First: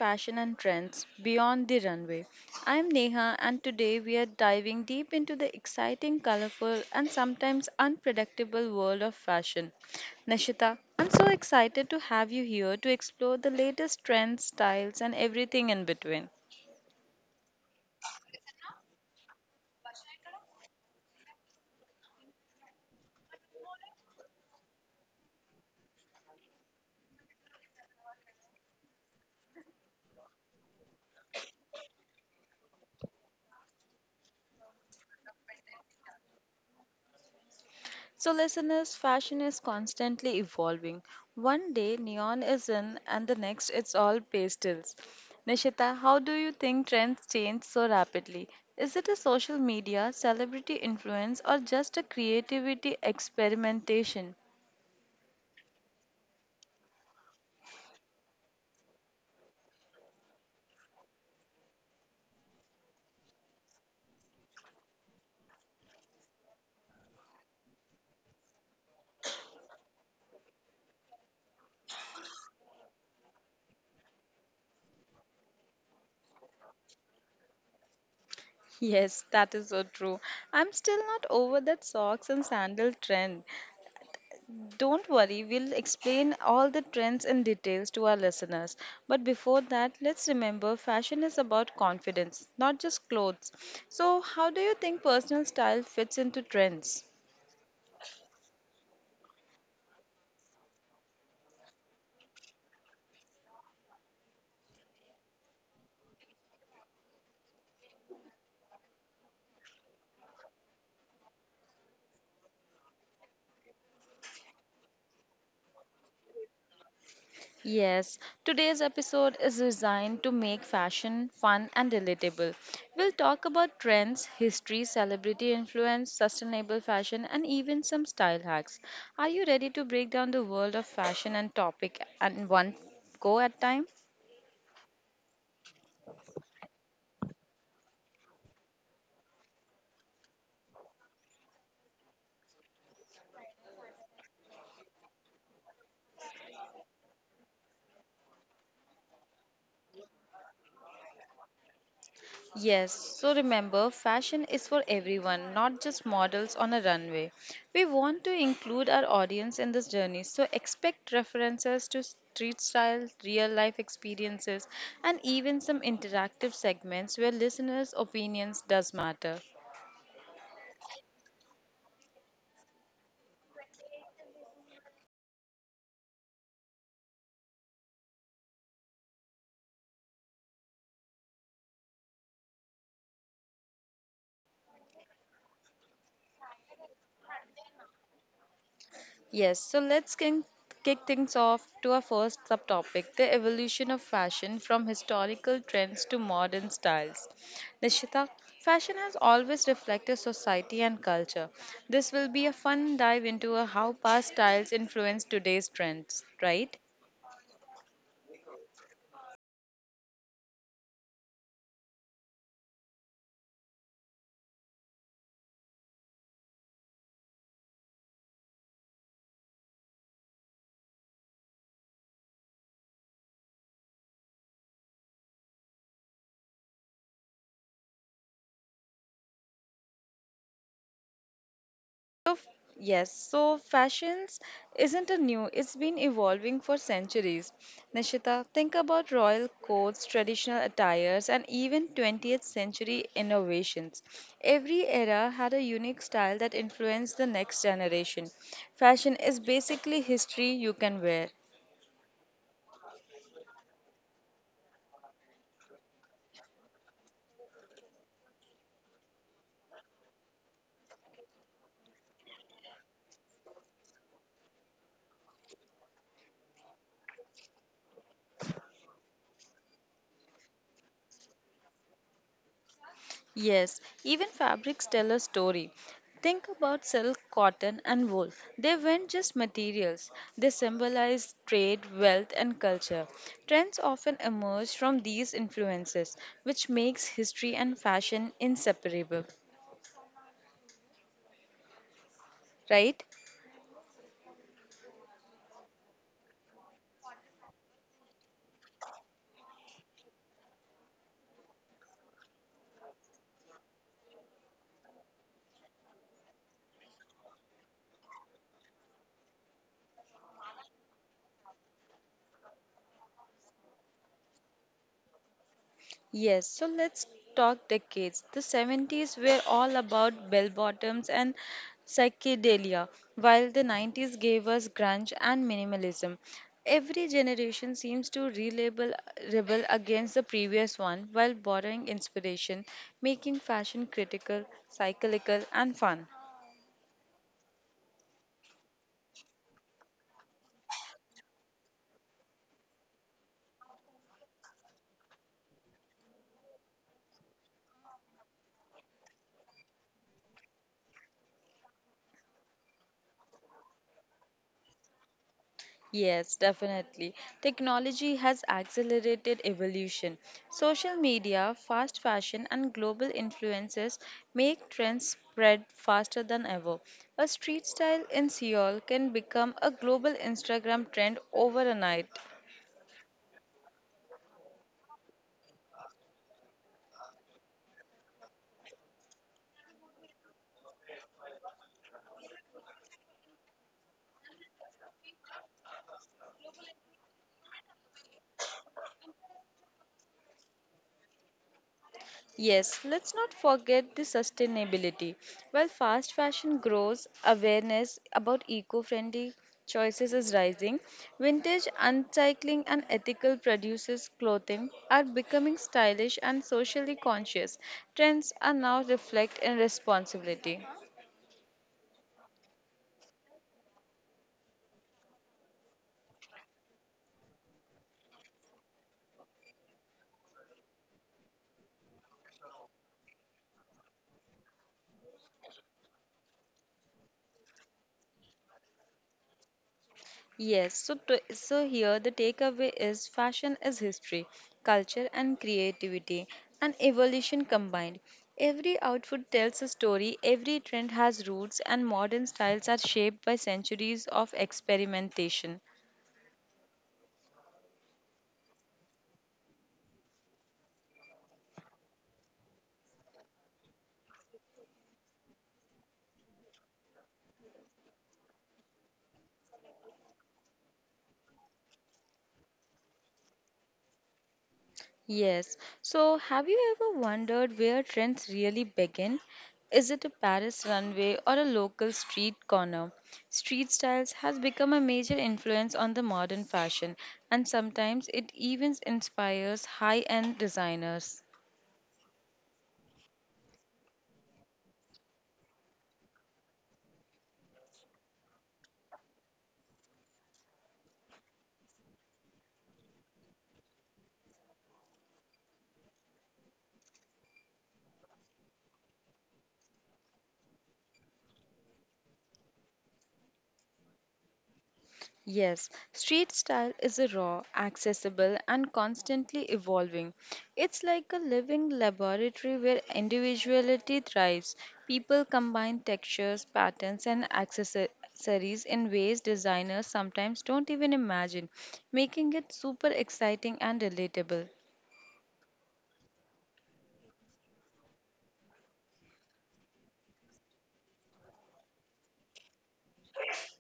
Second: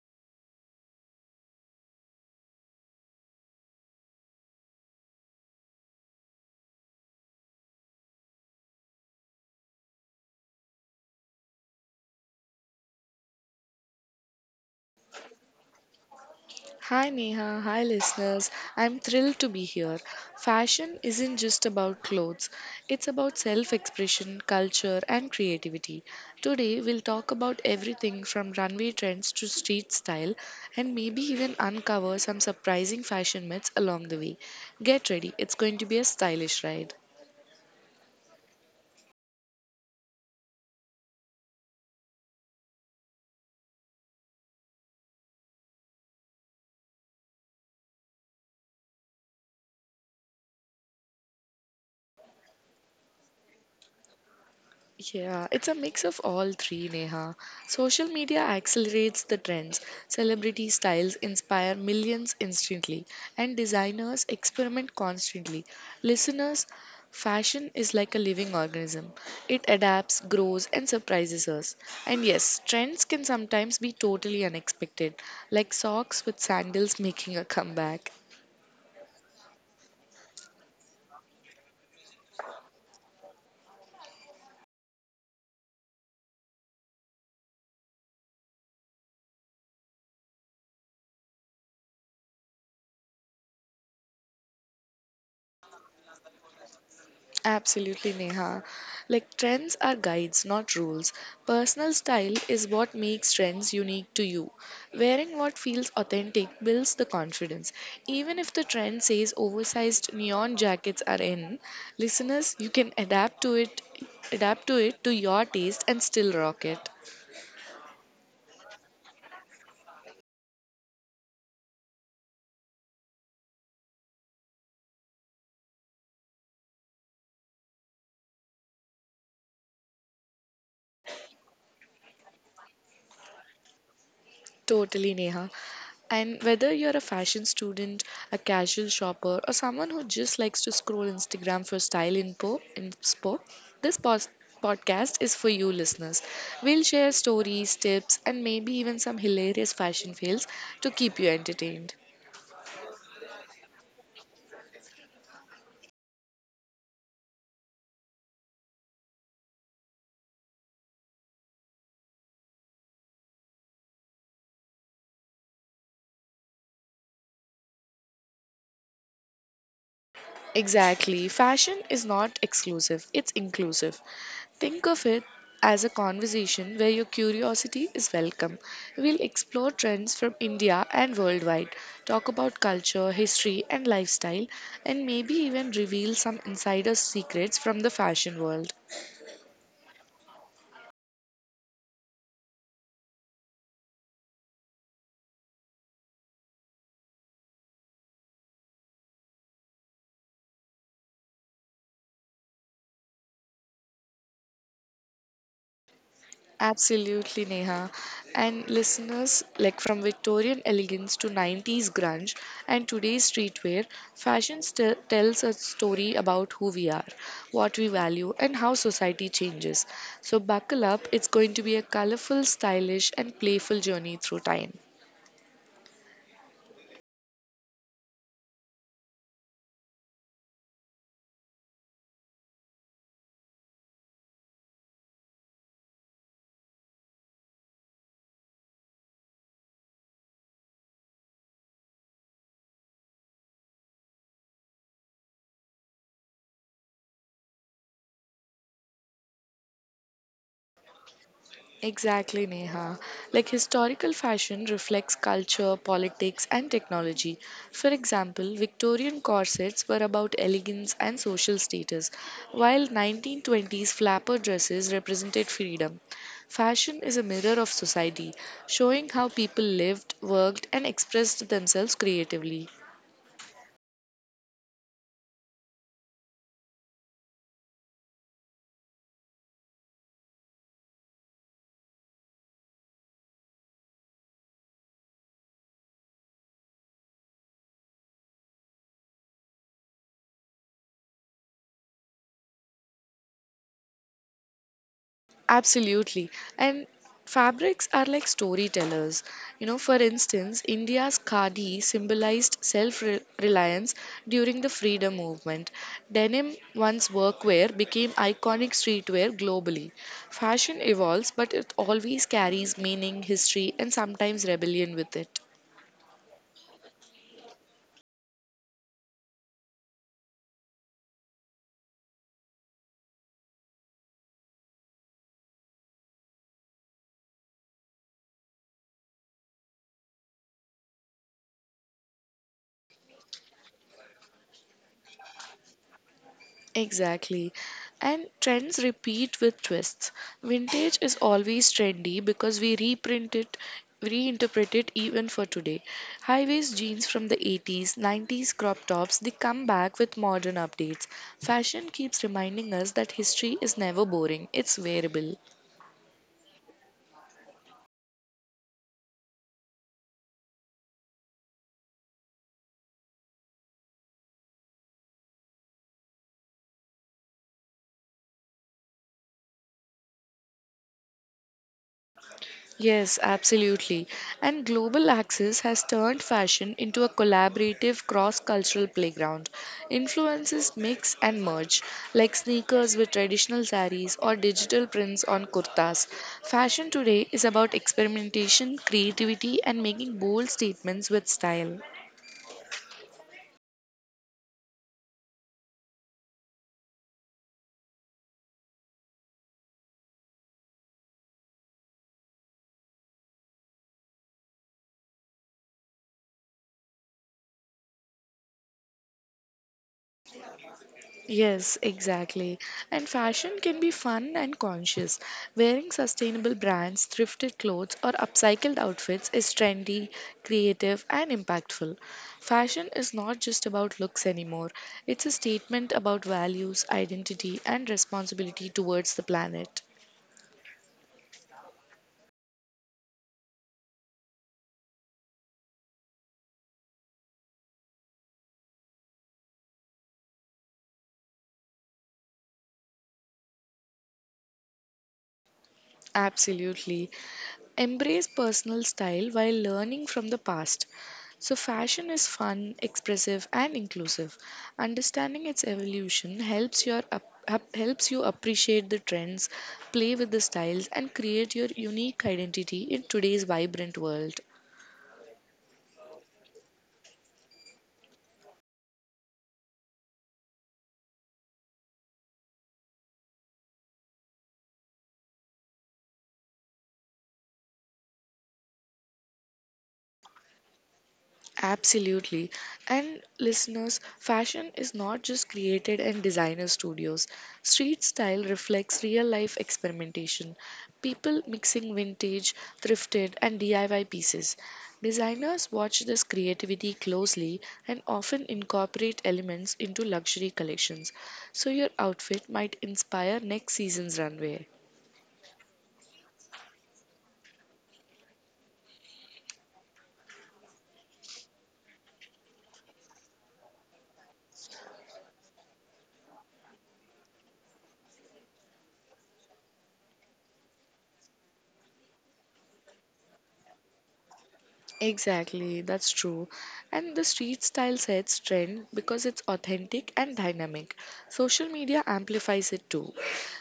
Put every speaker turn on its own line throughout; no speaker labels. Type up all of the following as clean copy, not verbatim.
Fashion and Trends Beyond the Runway. I'm Neha, and today we are diving deep into the exciting, colorful, and sometimes unpredictable world of fashion. Nishita, I'm so excited to have you here to explore the latest trends, styles, and everything in between.
Hi Neha, hi listeners. I'm thrilled to be here. Fashion isn't just about clothes, it's about self expression, culture, and creativity. Today, we'll talk about everything from runway trends to street style and maybe even uncover some surprising fashion myths along the way. Get ready, it's going to be a stylish ride.
So, listeners, fashion is constantly evolving. One day neon is in, and the next it's all pastels. Nishita, how do you think trends change so rapidly? Is it a social media, celebrity influence, or just a creativity experimentation?
Yeah, it's a mix of all three, Neha. Social media accelerates the trends. Celebrity styles inspire millions instantly, and designers experiment constantly. Listeners, fashion is like a living organism. It adapts, grows, and surprises us. And yes, trends can sometimes be totally unexpected, like socks with sandals making a comeback.
Yes, that is so true. I'm still not over that socks and sandal trend. Don't worry, we'll explain all the trends and details to our listeners. But before that, let's remember fashion is about confidence, not just clothes. So, how do you think personal style fits into trends?
Absolutely, Neha. Like trends are guides, not rules. Personal style is what makes trends unique to you. Wearing what feels authentic builds the confidence. Even if the trend says oversized neon jackets are in, listeners, you can adapt to it to your taste and still rock it.
Yes, today's episode is designed to make fashion fun and relatable. We'll talk about trends, history, celebrity influence, sustainable fashion, and even some style hacks. Are you ready to break down the world of fashion and topic and one go at time?
Totally, Neha. And whether you're a fashion student, a casual shopper, or someone who just likes to scroll Instagram for style info, inspo, this podcast is for you, listeners. We'll share stories, tips, and maybe even some hilarious fashion fails to keep you entertained.
Yes, so remember, fashion is for everyone, not just models on a runway. We want to include our audience in this journey, so expect references to street style, real life experiences, and even some interactive segments where listeners' opinions does matter.
Exactly. Fashion is not exclusive, it's inclusive. Think of it as a conversation where your curiosity is welcome. We'll explore trends from India and worldwide, talk about culture, history, and lifestyle, and maybe even reveal some insider secrets from the fashion world.
Yes, so let's kick things off to our first subtopic, the evolution of fashion from historical trends to modern styles. Nishita, fashion has always reflected society and culture. This will be a fun dive into a how past styles influence today's trends, right?
Absolutely, Neha. And listeners, like from Victorian elegance to 90s grunge and today's streetwear, fashion still tells a story about who we are, what we value, and how society changes. So, buckle up, it's going to be a colorful, stylish, and playful journey through time.
Of yes, so fashions isn't a new, it's been evolving for centuries. Nishita, think about royal codes, traditional attires, and even 20th century innovations. Every era had a unique style that influenced the next generation. Fashion is basically history you can wear.
Exactly, Neha. Like historical fashion reflects culture, politics, and technology. For example, Victorian corsets were about elegance and social status, while 1920s flapper dresses represented freedom. Fashion is a mirror of society, showing how people lived, worked, and expressed themselves creatively.
Yes, even fabrics tell a story. Think about silk, cotton, and wool. They weren't just materials, they symbolized trade, wealth, and culture. Trends often emerge from these influences, which makes history and fashion inseparable, right?
Absolutely. And fabrics are like storytellers. You know, for instance, India's khadi symbolized self reliance during the freedom movement. Denim, once workwear, became iconic streetwear globally. Fashion evolves, but it always carries meaning, history, and sometimes rebellion with it.
Yes, so let's talk decades. The seventies were all about bell bottoms and psychedelia, while the nineties gave us grunge and minimalism. Every generation seems to rebel against the previous one while borrowing inspiration, making fashion critical, cyclical, and fun.
Exactly. And trends repeat with twists. Vintage is always trendy because we reprint it, reinterpret it even for today. High waist jeans from the 80s, 90s crop tops, they come back with modern updates. Fashion keeps reminding us that history is never boring, it's wearable.
Yes, definitely. Technology has accelerated evolution. Social media, fast fashion, and global influences make trends spread faster than ever. A street style in Seoul can become a global Instagram trend overnight.
Yes, absolutely. And global access has turned fashion into a collaborative cross cultural playground. Influences mix and merge, like sneakers with traditional saris or digital prints on kurtas. Fashion today is about experimentation, creativity, and making bold statements with style.
Yes, let's not forget the sustainability. While fast fashion grows, awareness about eco friendly choices is rising. Vintage, upcycling, and ethical produces clothing are becoming stylish and socially conscious. Trends are now reflect in responsibility.
Yes, exactly. And fashion can be fun and conscious. Wearing sustainable brands, thrifted clothes, or upcycled outfits is trendy, creative, and impactful. Fashion is not just about looks anymore, it's a statement about values, identity, and responsibility towards the planet.
Yes, so here the takeaway is fashion is history, culture and creativity and evolution combined. Every outfit tells a story, every trend has roots and modern styles are shaped by centuries of experimentation.
Absolutely. Embrace personal style while learning from the past. So, fashion is fun, expressive, and inclusive. Understanding its evolution helps helps you appreciate the trends, play with the styles, and create your unique identity in today's vibrant world.
Yes. So, have you ever wondered where trends really begin? Is it a Paris runway or a local street corner? Street styles has become a major influence on the modern fashion, and sometimes it even inspires high-end designers.
Absolutely. And listeners, fashion is not just created in designer studios. Street style reflects real life experimentation, people mixing vintage, thrifted, and DIY pieces. Designers watch this creativity closely and often incorporate elements into luxury collections, so your outfit might inspire next season's runway.
Yes, street style is a raw, accessible, and constantly evolving. It's like a living laboratory where individuality thrives. People combine textures, patterns, and accessories in ways designers sometimes don't even imagine, making it super exciting and relatable.
Exactly, that's true. And the street style sets trend because it's authentic and dynamic. Social media amplifies it too.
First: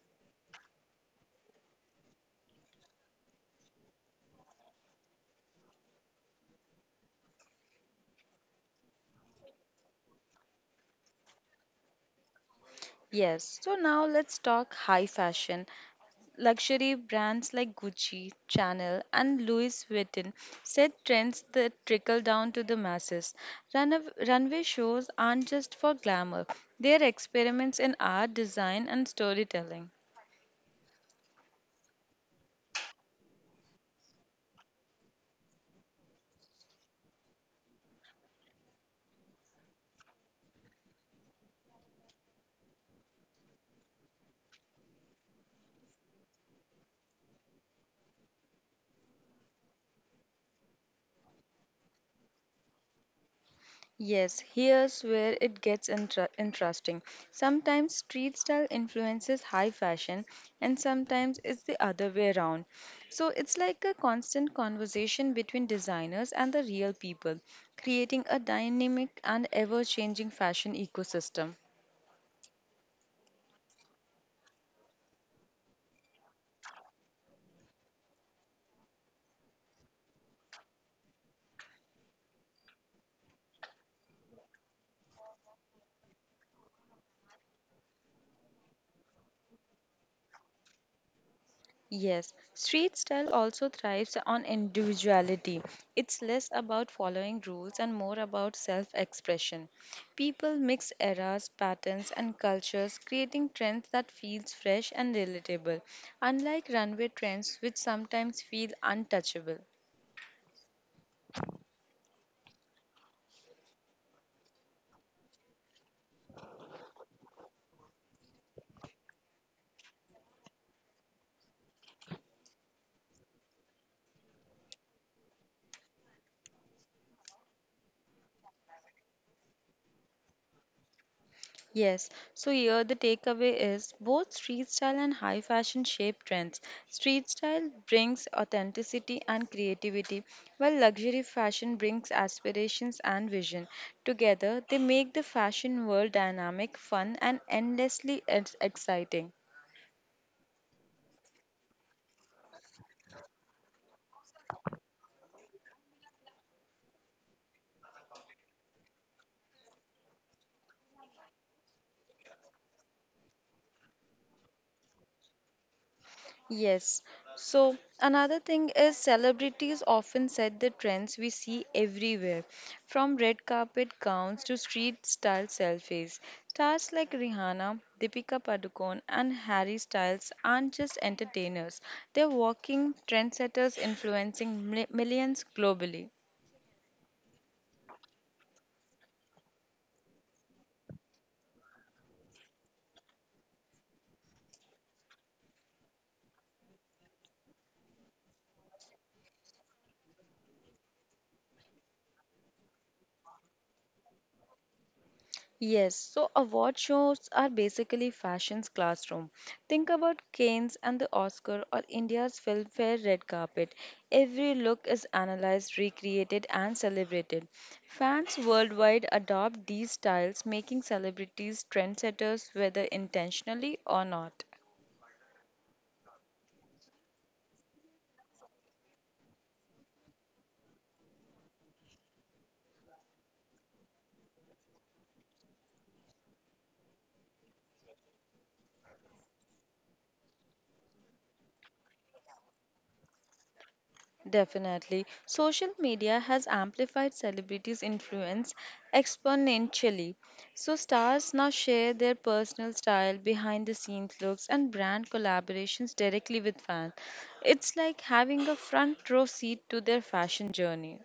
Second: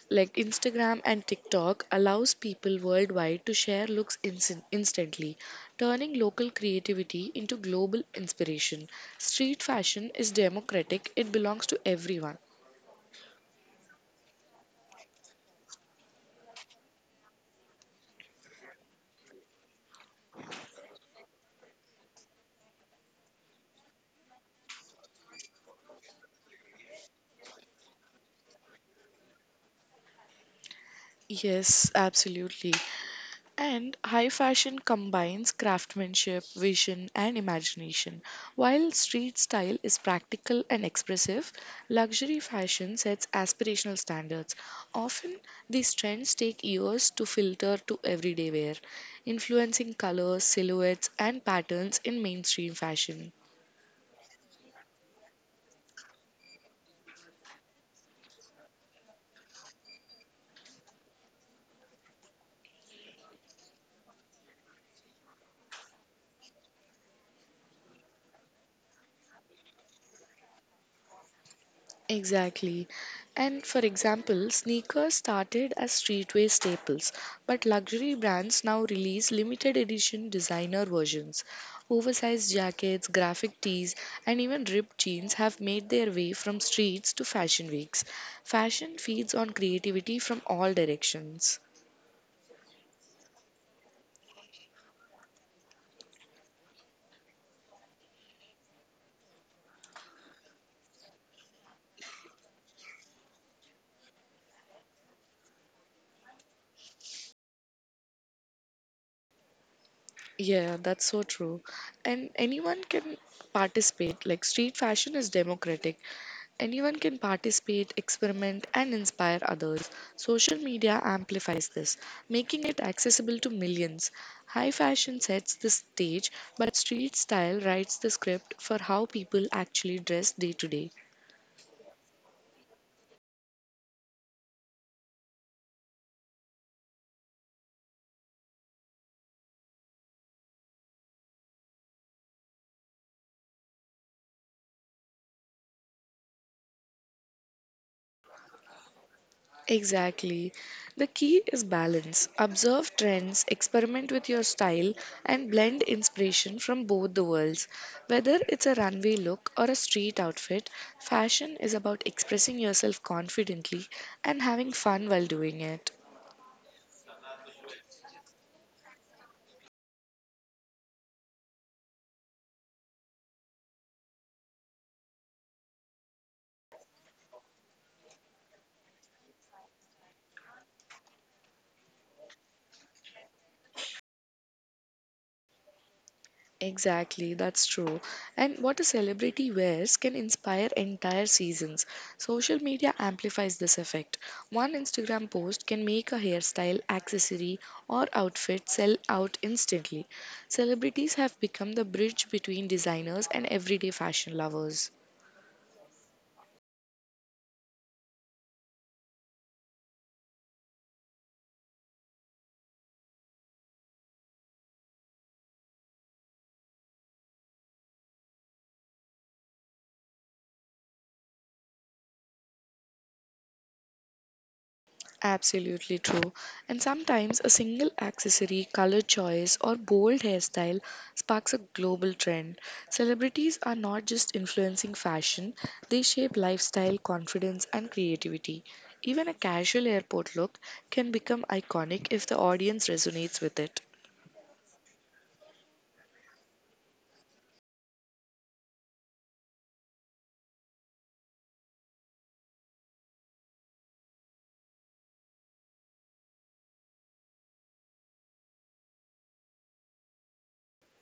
Like Instagram and TikTok allows people worldwide to share looks instantly, turning local creativity into global inspiration. Street fashion is democratic, it belongs to everyone.
Yes, so now let's talk high fashion. Luxury brands like Gucci, Chanel, and Louis Vuitton set trends that trickle down to the masses. Runway shows aren't just for glamour, they are experiments in art, design, and storytelling.
Yes, absolutely. And high fashion combines craftsmanship, vision, and imagination. While street style is practical and expressive, luxury fashion sets aspirational standards. Often, these trends take years to filter to everyday wear, influencing colors, silhouettes, and patterns in mainstream fashion.
Yes, here's where it gets interesting. Sometimes street style influences high fashion, and sometimes it's the other way around. So it's like a constant conversation between designers and the real people, creating a dynamic and ever changing fashion ecosystem.
Exactly. And for example, sneakers started as streetwear staples, but luxury brands now release limited edition designer versions. Oversized jackets, graphic tees, and even ripped jeans have made their way from streets to fashion weeks. Fashion feeds on creativity from all directions.
Yes, street style also thrives on individuality. It's less about following rules and more about self expression. People mix eras, patterns, and cultures, creating trends that feels fresh and relatable, unlike runway trends which sometimes feel untouchable.
Yeah, that's so true. And anyone can participate. Like street fashion is democratic. Anyone can participate, experiment, and inspire others. Social media amplifies this, making it accessible to millions. High fashion sets the stage, but street style writes the script for how people actually dress day to day.
Yes, so here the takeaway is both street style and high fashion shape trends. Street style brings authenticity and creativity, while luxury fashion brings aspirations and vision. Together, they make the fashion world dynamic, fun, and endlessly exciting.
Exactly. The key is balance. Observe trends, experiment with your style, and blend inspiration from both the worlds. Whether it's a runway look or a street outfit, fashion is about expressing yourself confidently and having fun while doing it.
Yes. So another thing is celebrities often set the trends we see everywhere, from red carpet gowns to street style selfies. Stars like Rihanna, Deepika Padukone, and Harry Styles aren't just entertainers; they're walking trendsetters influencing millions globally.
Exactly, that's true. And what a celebrity wears can inspire entire seasons. Social media amplifies this effect. One Instagram post can make a hairstyle, accessory, or outfit sell out instantly. Celebrities have become the bridge between designers and everyday fashion lovers.
Yes, so award shows are basically fashion's classroom. Think about Cannes and the Oscar or India's Filmfare red carpet. Every look is analyzed, recreated, and celebrated. Fans worldwide adopt these styles, making celebrities trendsetters whether intentionally or not.
Absolutely true. And sometimes a single accessory, color choice, or bold hairstyle sparks a global trend. Celebrities are not just influencing fashion, they shape lifestyle, confidence, and creativity. Even a casual airport look can become iconic if the audience resonates with it.
Definitely. Social media has amplified celebrities' influence exponentially. So, stars now share their personal style, behind the scenes looks, and brand collaborations directly with fans. It's like having a front row seat to their fashion journey.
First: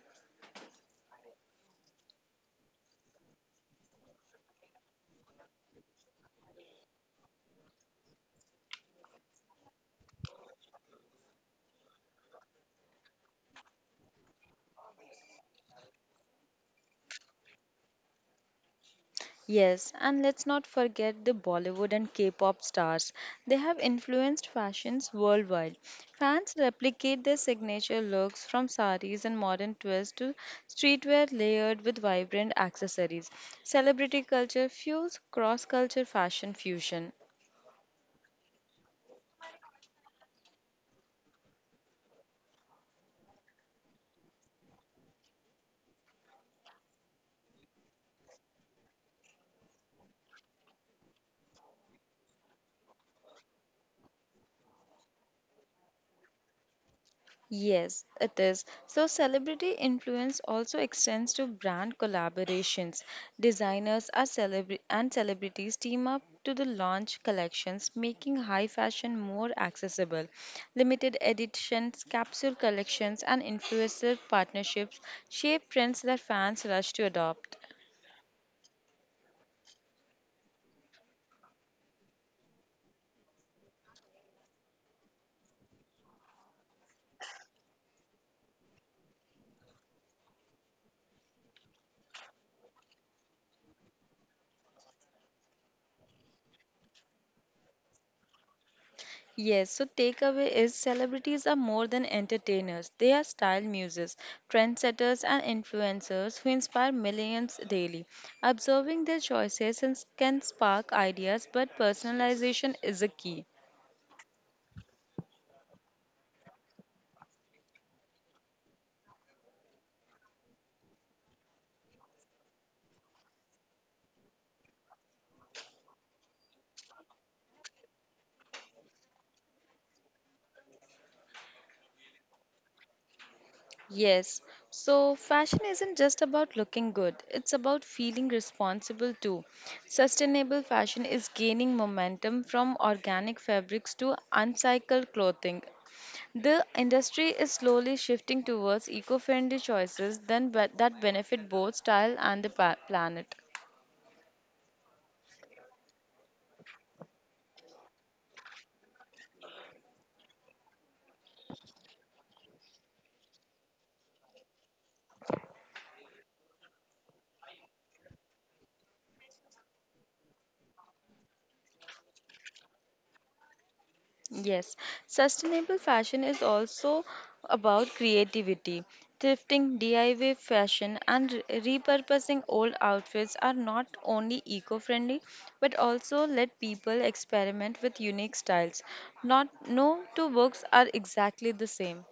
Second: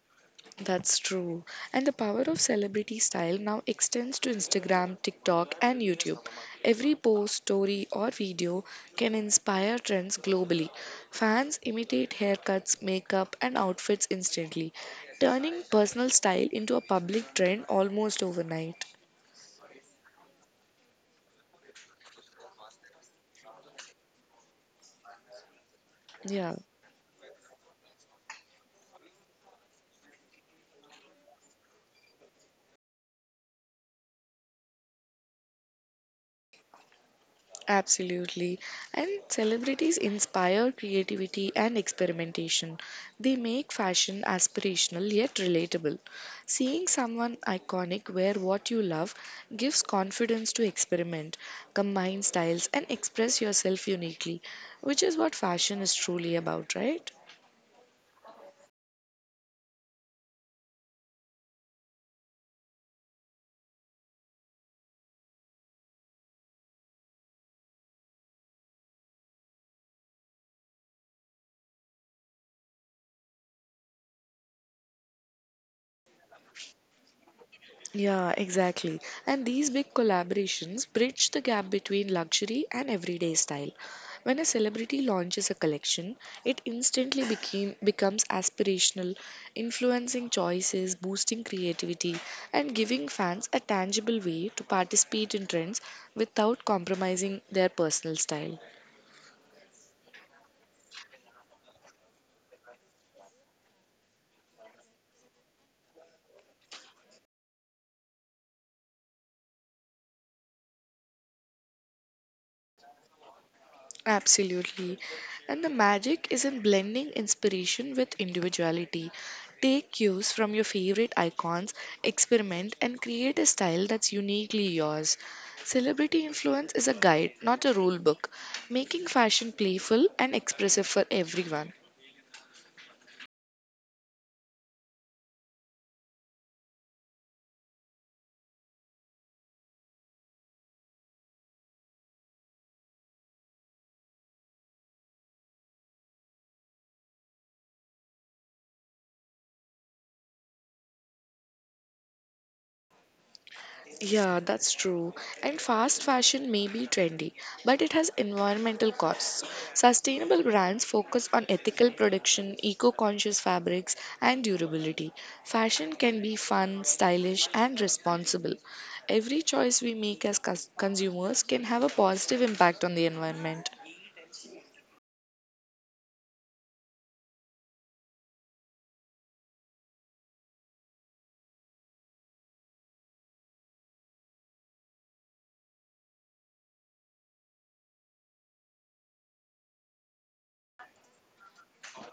That's true. And the power of celebrity style now extends to Instagram, TikTok, and YouTube. Every post, story, or video can inspire trends globally. Fans imitate haircuts, makeup, and outfits instantly, turning personal style into a public trend almost overnight.
Yes, and let's not forget the Bollywood and K pop stars. They have influenced fashions worldwide. Fans
Yeah.
replicate their signature looks from saris and modern twists to streetwear layered with vibrant accessories. Celebrity culture fuels cross culture fashion fusion.
Absolutely. And celebrities inspire creativity and experimentation. They make fashion aspirational yet relatable. Seeing someone iconic wear what you love gives confidence to experiment, combine styles, and express yourself uniquely, which is what fashion is truly about, right?
Yes, it is. So, celebrity influence also extends to brand collaborations. And celebrities team up to the launch collections, making high fashion more accessible. Limited editions, capsule collections, and influencer partnerships shape trends that fans rush to adopt.
Yeah, exactly. And these big collaborations bridge the gap between luxury and everyday style. When a celebrity launches a collection, it becomes aspirational, influencing choices, boosting creativity, and giving fans a tangible way to participate in trends without compromising their personal style.
Yes, so takeaway is celebrities are more than entertainers. They are style muses, trendsetters, and influencers who inspire millions daily. Observing their can spark ideas, but personalization is a key.
Absolutely. And the magic is in blending inspiration with individuality. Take cues from your favorite icons, experiment, and create a style that's uniquely yours. Celebrity influence is a guide, not a rule book, making fashion playful and expressive for everyone.
Yes, so fashion isn't just about looking good, it's about feeling responsible too. Sustainable fashion is gaining momentum from organic fabrics to uncycled clothing. The industry is slowly shifting towards eco-friendly choices that benefit both style and the planet.
Yeah, that's true. And fast fashion may be trendy, but it has environmental costs. Sustainable brands focus on ethical production, eco conscious fabrics, and durability. Fashion can be fun, stylish, and responsible. Every choice we make as consumers can have a positive impact on the environment.
Yes, sustainable fashion is also about creativity. Thrifting, DIY fashion, and repurposing old outfits are not only eco-friendly but also let people experiment with unique styles. Not no two books are exactly the same.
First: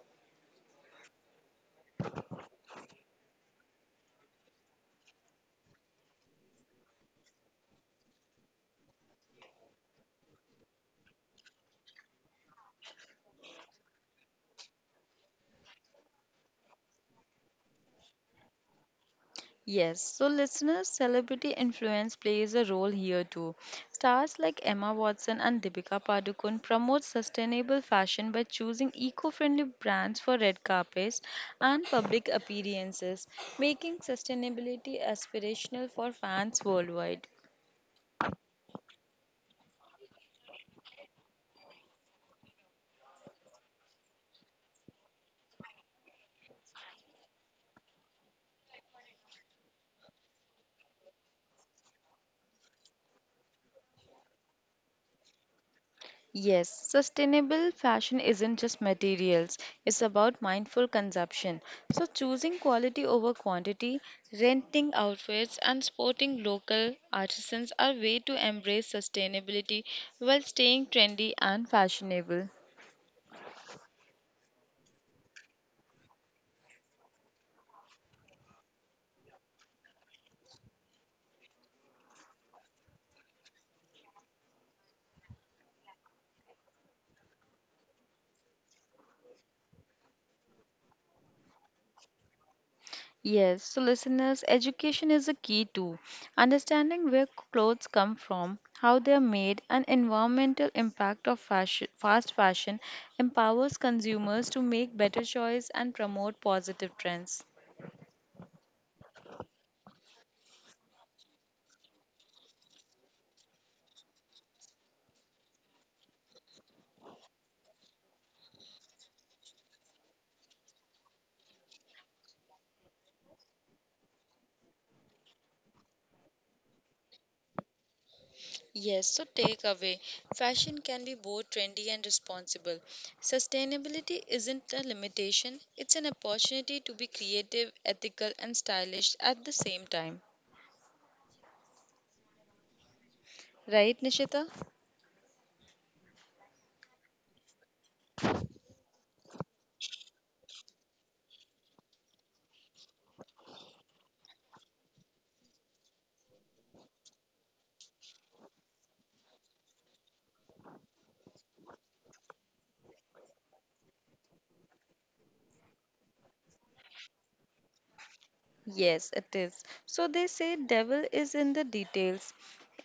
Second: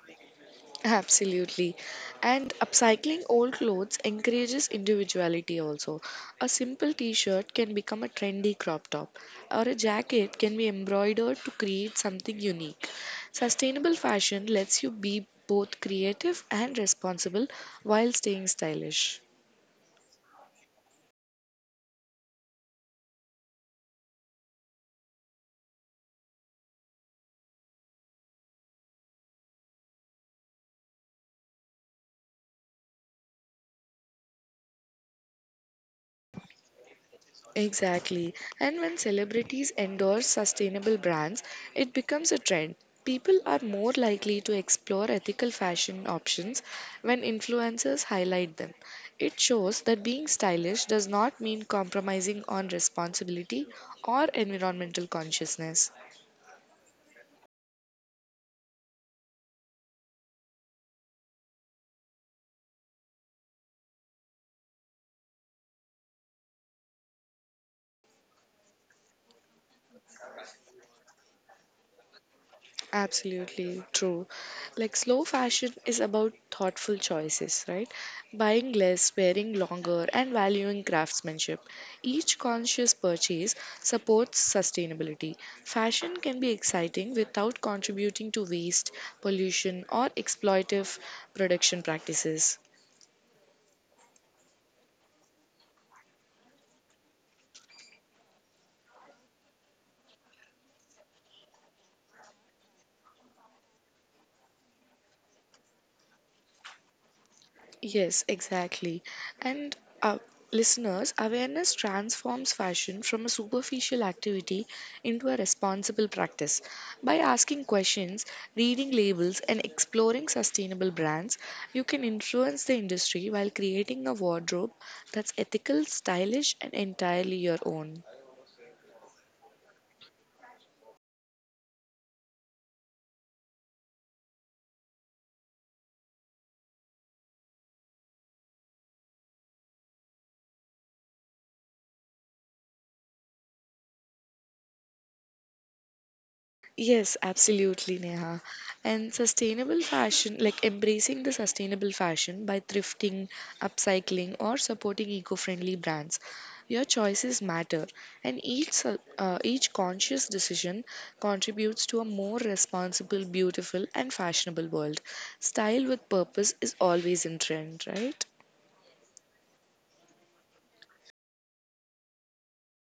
Absolutely. And upcycling old clothes encourages individuality also. A simple t shirt can become a trendy crop top, or a jacket can be embroidered to create something unique. Sustainable fashion lets you be both creative and responsible while staying stylish.
Yes, so listeners, celebrity influence plays a role here too. Stars like Emma Watson and Deepika Padukone promote sustainable fashion by choosing eco-friendly brands for red carpets and public appearances, making sustainability aspirational for fans worldwide.
Exactly. And when celebrities endorse sustainable brands, it becomes a trend. People are more likely to explore ethical fashion options when influencers highlight them. It shows that being stylish does not mean compromising on responsibility or environmental consciousness.
Yes, sustainable fashion isn't just materials, it's about mindful consumption. So, choosing quality over quantity, renting outfits, and sporting local artisans are ways to embrace sustainability while staying trendy and fashionable.
Absolutely true. Like slow fashion is about thoughtful choices, right? Buying less, wearing longer, and valuing craftsmanship. Each conscious purchase supports sustainability. Fashion can be exciting without contributing to waste, pollution, or exploitive production practices.
Yes, so listeners, education is a key too. Understanding where clothes come from, how they are made, and environmental impact of fast fashion empowers consumers to make better choice and promote positive trends.
Yes, exactly. And uh, listeners, awareness transforms fashion from a superficial activity into a responsible practice. By asking questions, reading labels, and exploring sustainable brands, you can influence the industry while creating a wardrobe that's ethical, stylish, and entirely your own.
Yes, so takeaway, fashion can be both trendy and responsible. Sustainability isn't a limitation, it's an opportunity to be creative, ethical, and stylish at the same time. Right, Nishita?
Yes, absolutely, Neha. And sustainable fashion, like embracing the sustainable fashion by thrifting, upcycling, or supporting eco-friendly brands. Your choices matter, and each conscious decision contributes to a more responsible, beautiful, and fashionable world. Style with purpose is always in trend, right?
Yes, it is. So they say devil is in the details.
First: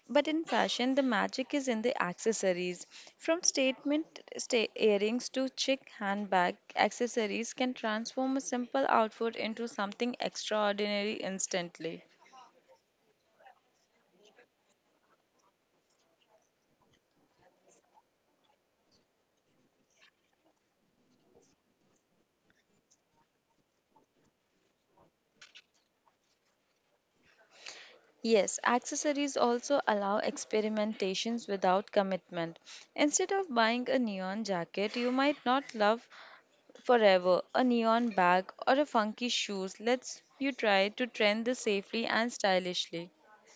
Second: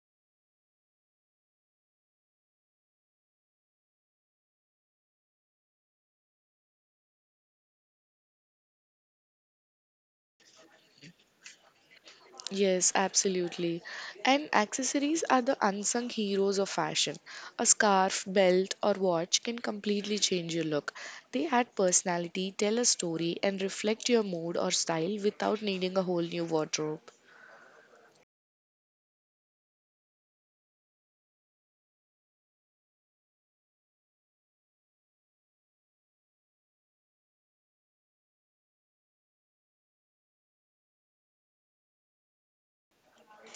But in fashion, the magic is in the accessories. From earrings to chic handbag, accessories can transform a simple outfit into something extraordinary instantly.
Yes, absolutely. And accessories are the unsung heroes of fashion. A scarf, belt, or watch can completely change your look. They add personality, tell a story, and reflect your mood or style without needing a whole new wardrobe.
Yes, accessories also allow experimentations without commitment. Instead of buying a neon jacket you might not love, forever a neon bag or a funky shoes lets you try to trend this safely and stylishly.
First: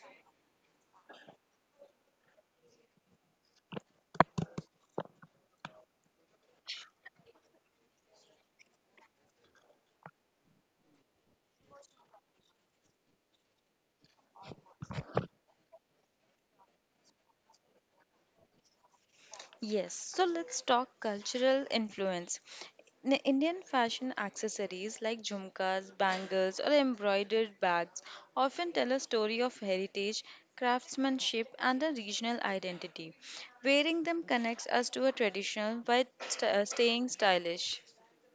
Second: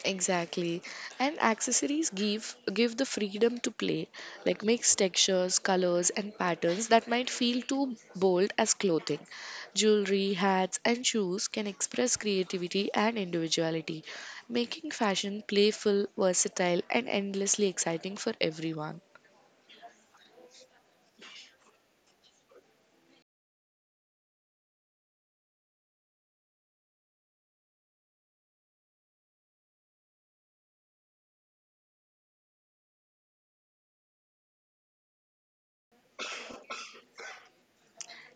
Exactly. And accessories give the freedom to play, like mix textures, colors and patterns that might feel too bold as clothing. Jewelry, hats and shoes can express creativity and individuality, making fashion playful, versatile and endlessly exciting for everyone.
Yes, so let's talk cultural influence in Indian fashion. Accessories like jhumkas, bangles, or embroidered bags often tell a story of heritage, craftsmanship, and a regional identity. Wearing them connects us to a traditional by staying stylish.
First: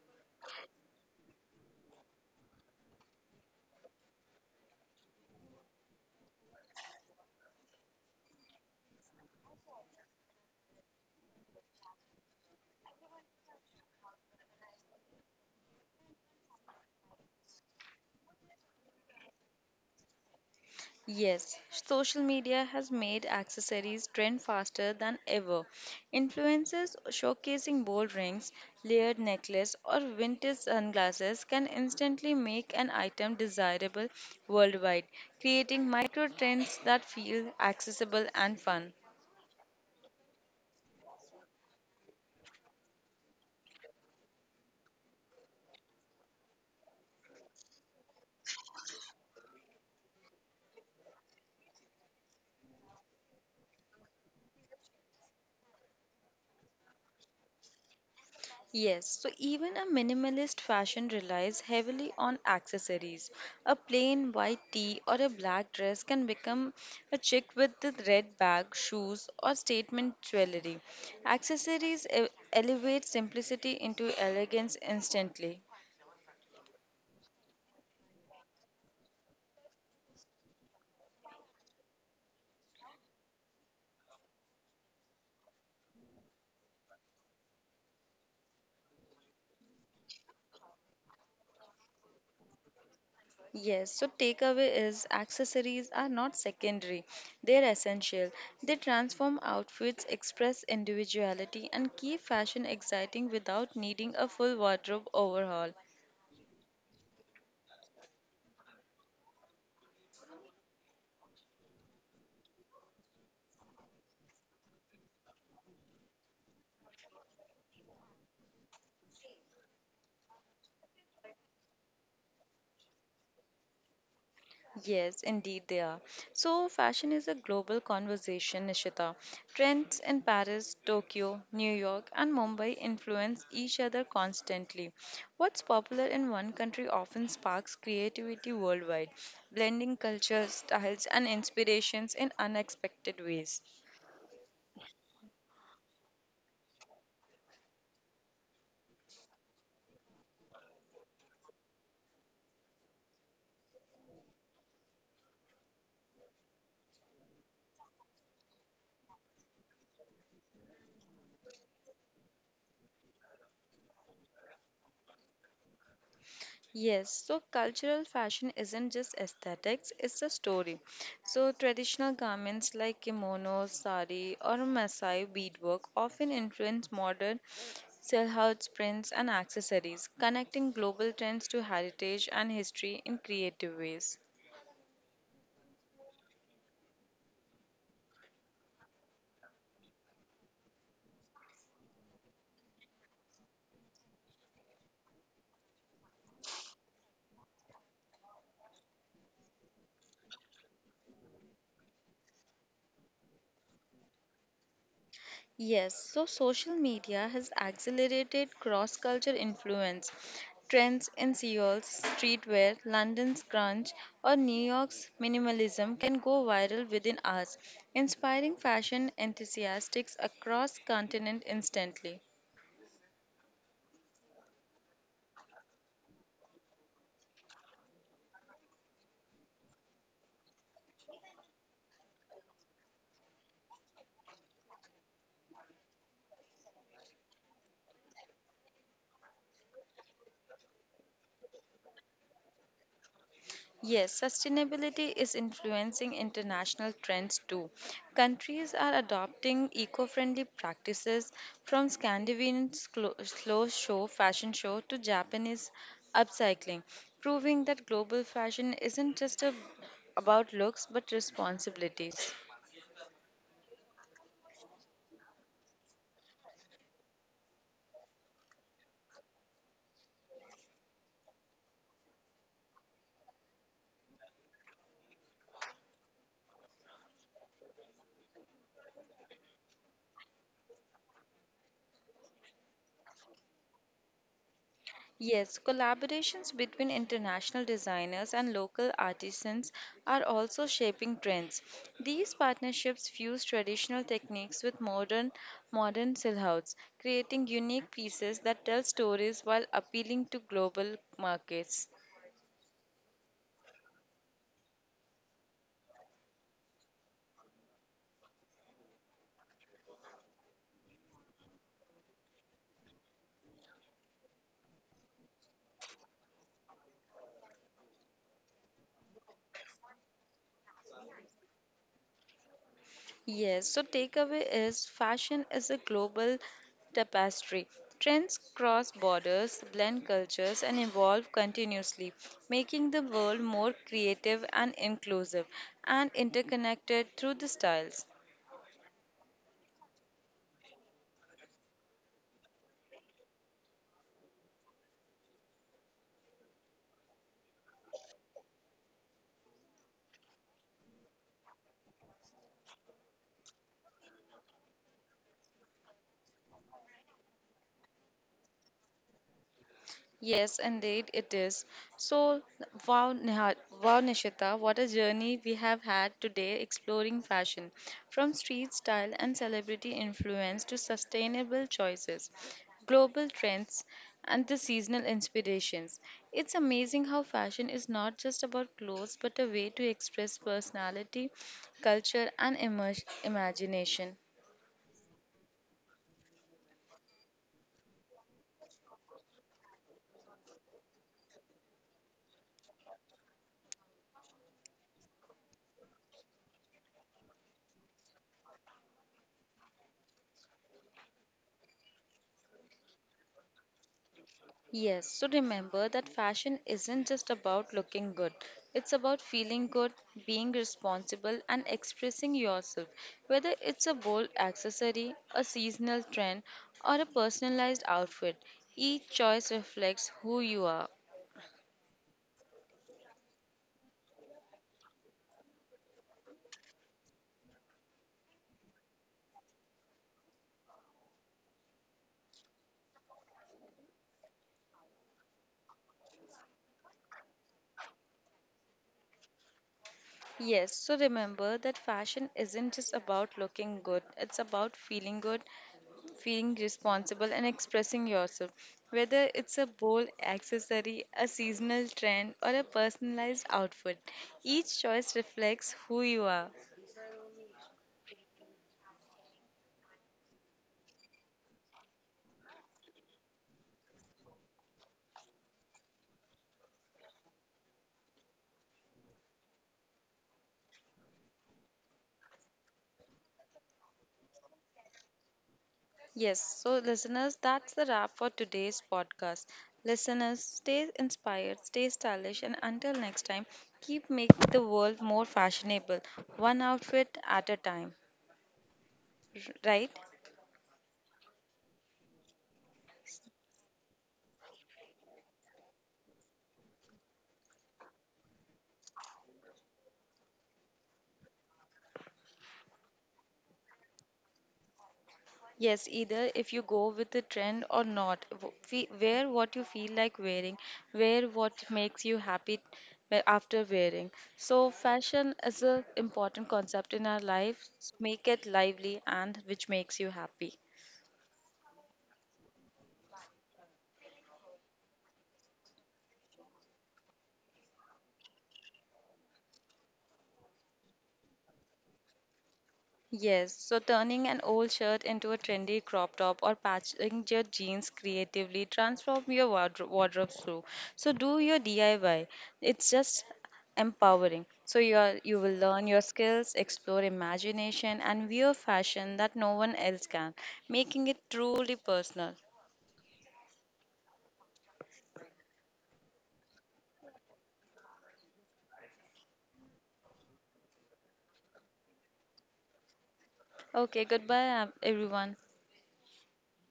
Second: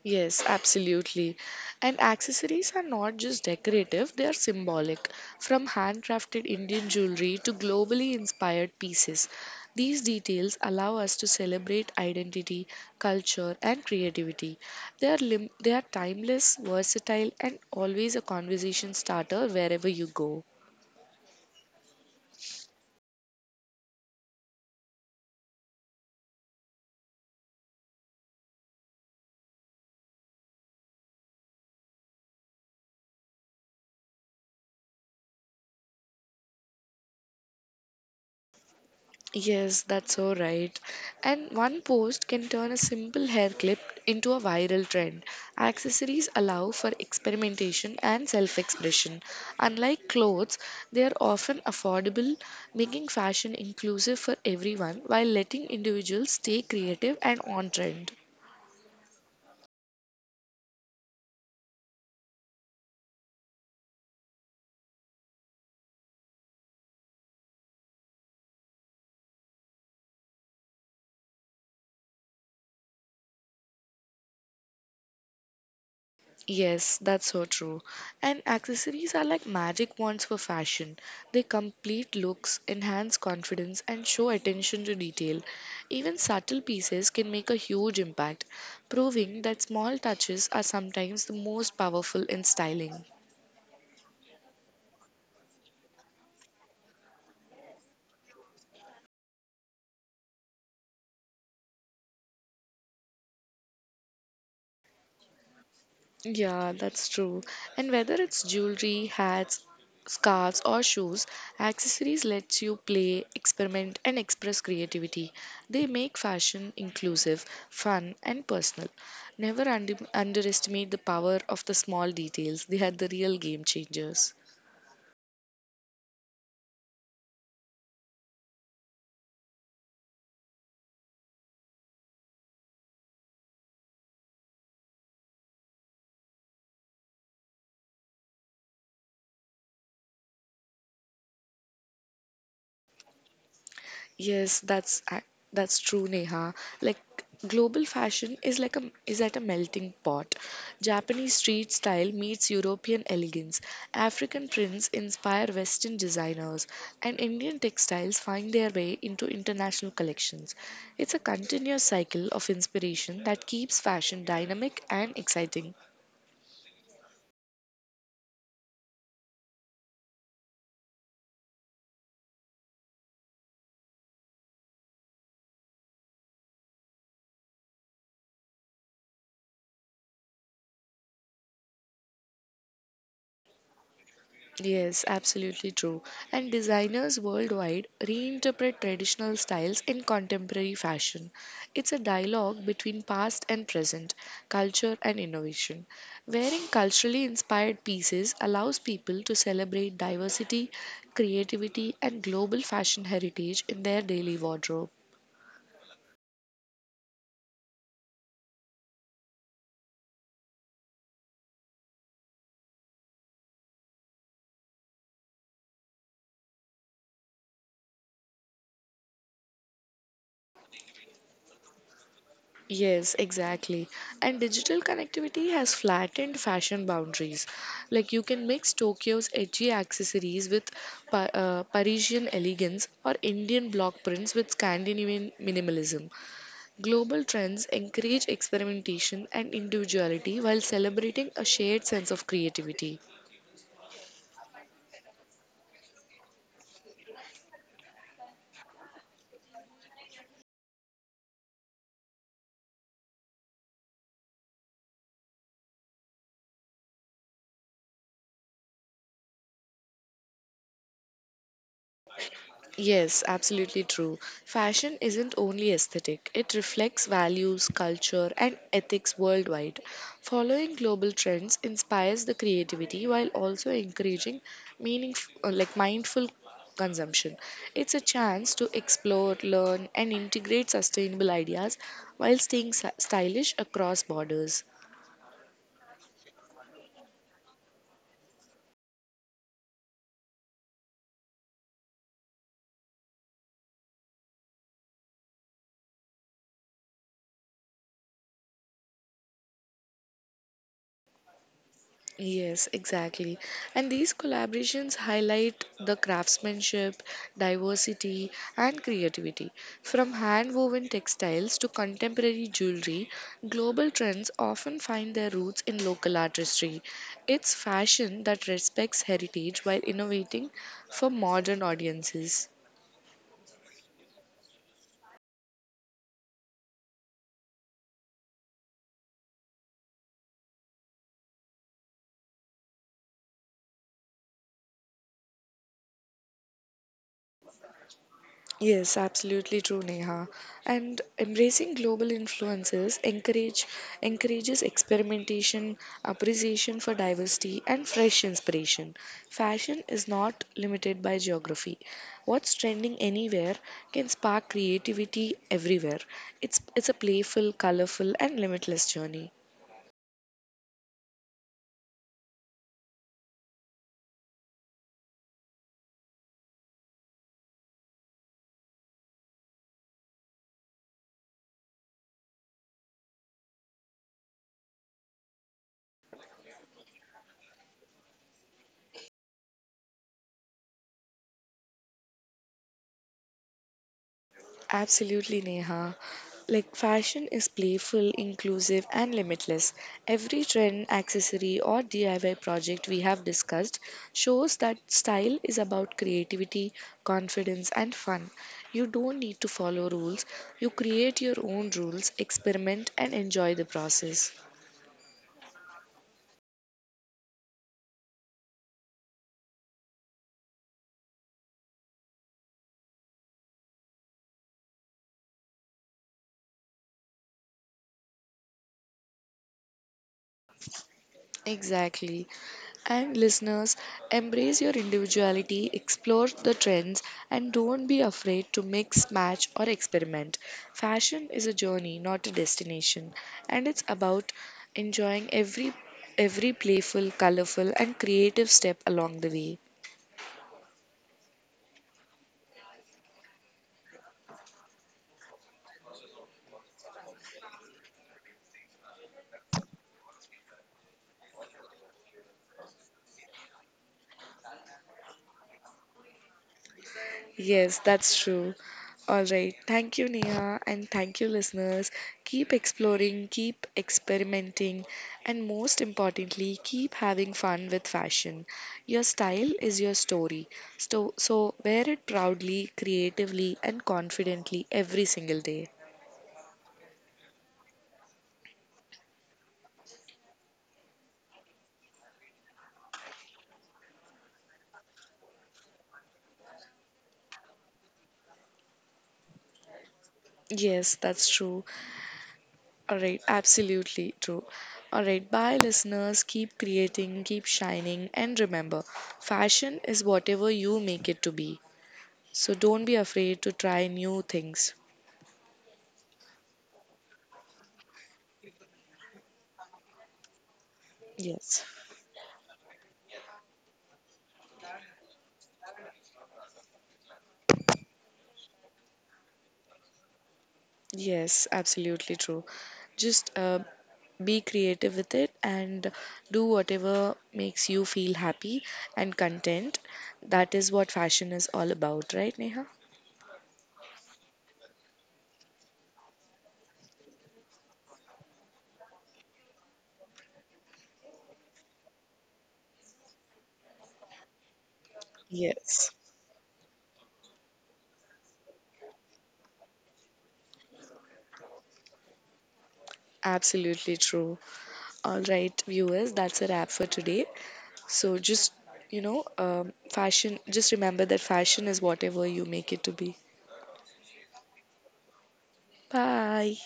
Yes, absolutely. And accessories are not just decorative, they are symbolic. From handcrafted Indian jewelry to globally inspired pieces, these details allow us to celebrate identity, culture, and creativity. They are timeless, versatile, and always a conversation starter wherever you go.
Yes, social media has made accessories trend faster than ever. Influencers showcasing bold rings, layered necklace, or vintage sunglasses can instantly make an item desirable worldwide, creating micro trends that feel accessible and fun.
Yes, that's so right. And one post can turn a simple hair clip into a viral trend. Accessories allow for experimentation and self expression. Unlike clothes, they are often affordable, making fashion inclusive for everyone while letting individuals stay creative and on trend.
Yes, so even a minimalist fashion relies heavily on accessories. A plain white tee or a black dress can become a chic with the red bag, shoes, or statement jewelry. Accessories elevate simplicity into elegance instantly.
Yes, that's so true. And accessories are like magic wands for fashion. They complete looks, enhance confidence, and show attention to detail. Even subtle pieces can make a huge impact, proving that small touches are sometimes the most powerful in styling.
Yes, so takeaway is accessories are not secondary, they're essential. They transform outfits, express individuality, and keep fashion exciting without needing a full wardrobe overhaul.
Yeah, that's true. And whether it's jewelry, hats, scarves, or shoes, accessories lets you play, experiment, and express creativity. They make fashion inclusive, fun, and personal. Never underestimate the power of the small details. They are the real game changers.
Yes, indeed they are. So, fashion is a global conversation, Nishita. Trends in Paris, Tokyo, New York, and Mumbai influence each other constantly. What's popular in one country often sparks creativity worldwide, blending cultures, styles, and inspirations in unexpected ways.
Yes, that's true, Neha. Like global fashion is like a is at a melting pot. Japanese street style meets European elegance. African prints inspire Western designers, and Indian textiles find their way into international collections. It's a continuous cycle of inspiration that keeps fashion dynamic and exciting.
Yes, so cultural fashion isn't just aesthetics, it's a story. So, traditional garments like kimonos, sari, or Masai beadwork often influence modern silhouettes, prints, and accessories, connecting global trends to heritage and history in creative ways.
Yes, absolutely true. And designers worldwide reinterpret traditional styles in contemporary fashion. It's a dialogue between past and present, culture and innovation. Wearing culturally inspired pieces allows people to celebrate diversity, creativity, and global fashion heritage in their daily wardrobe.
Yes, so social media has accelerated cross culture influence. Trends in Seoul's streetwear, London's grunge, or New York's minimalism can go viral within hours, inspiring fashion enthusiasts across continent instantly.
Yes, exactly. And digital connectivity has flattened fashion boundaries. Like you can mix Tokyo's edgy accessories with Parisian elegance or Indian block prints with Scandinavian minimalism. Global trends encourage experimentation and individuality while celebrating a shared sense of creativity.
Yes, sustainability is influencing international trends too. Countries are adopting eco friendly practices from Scandinavian slow show fashion show to Japanese upcycling, proving that global fashion isn't about looks but responsibilities.
Yes, absolutely true. Fashion isn't only aesthetic, it reflects values, culture, and ethics worldwide. Following global trends inspires the creativity while also encouraging meaning like mindful consumption. It's a chance to explore, learn, and integrate sustainable ideas while staying stylish across borders.
Yes, collaborations between international designers and local artisans are also shaping trends. These partnerships fuse traditional techniques with modern silhouettes, creating unique pieces that tell stories while appealing to global markets.
Yes, exactly. And these collaborations highlight the craftsmanship, diversity, and creativity. From hand woven textiles to contemporary jewelry, global trends often find their roots in local artistry. It's fashion that respects heritage while innovating for modern audiences.
Yes, so takeaway is fashion is a global tapestry. Trends cross borders, blend cultures, and evolve continuously, making the world more creative and inclusive and interconnected through the styles.
Yes, absolutely true, Neha. And embracing global influences encourages experimentation, appreciation for diversity, and fresh inspiration. Fashion is not limited by geography. What's trending anywhere can spark creativity everywhere. It's a playful, colorful, and limitless journey.
Yes, indeed it is. So, wow, neha, wow, Nishita, what a journey we have had today exploring fashion, from street style and celebrity influence to sustainable choices, global trends, and the seasonal inspirations. It's amazing how fashion is not just about clothes but a way to express personality, culture, and imagination.
Absolutely, Neha. Like, fashion is playful, inclusive, and limitless. Every trend, accessory, or DIY project we have discussed shows that style is about creativity, confidence, and fun. You don't need to follow rules, you create your own rules, experiment, and enjoy the process.
Yes, so remember that fashion isn't just about looking good. It's about feeling good, being responsible, and expressing yourself. Whether it's a bold accessory, a seasonal trend, or a personalized outfit, each choice reflects who you are.
Exactly. And listeners, embrace your individuality, explore the trends, and don't be afraid to mix, match, or experiment. Fashion is a journey, not a destination, and it's about enjoying every playful, colorful, and creative step along the way.
Yes, so remember that fashion isn't just about looking good, it's about feeling good, feeling responsible and expressing yourself. Whether it's a bold accessory, a seasonal trend, or a personalized outfit, each choice reflects who you are.
Yes, that's true. All right. Thank you, Neha, and thank you, listeners. Keep exploring, keep experimenting, and most importantly, keep having fun with fashion. Your style is your story. So wear it proudly, creatively, and confidently every single day.
Yes, so listeners, that's the wrap for today's podcast. Listeners, stay inspired, stay stylish, and until next time, keep making the world more fashionable, one outfit at a time. Right?
Yes, that's true. All right, absolutely true. All right, bye, listeners. Keep creating, keep shining, and remember fashion is whatever you make it to be. So don't be afraid to try new things.
Yes, either if you go with the trend or not. Wear what you feel like wearing, wear
Yes.
what makes you happy after wearing. So, fashion is an important concept in our lives. Make it lively and which makes you happy.
Yes, absolutely true. Just be creative with it and do whatever makes you feel happy and content. That is what fashion is all about, right, Neha?
Yes, so turning an old shirt into a trendy crop top or patching your jeans creatively, transform your wardrobe through. So do your DIY. It's just empowering. You will learn
Yes,
your skills, explore imagination, and wear fashion that no one else can, making it truly personal.
absolutely true. All right, viewers, that's a wrap for today. So fashion, just remember that fashion is whatever you make it to be.
Okay, goodbye, everyone.
Bye.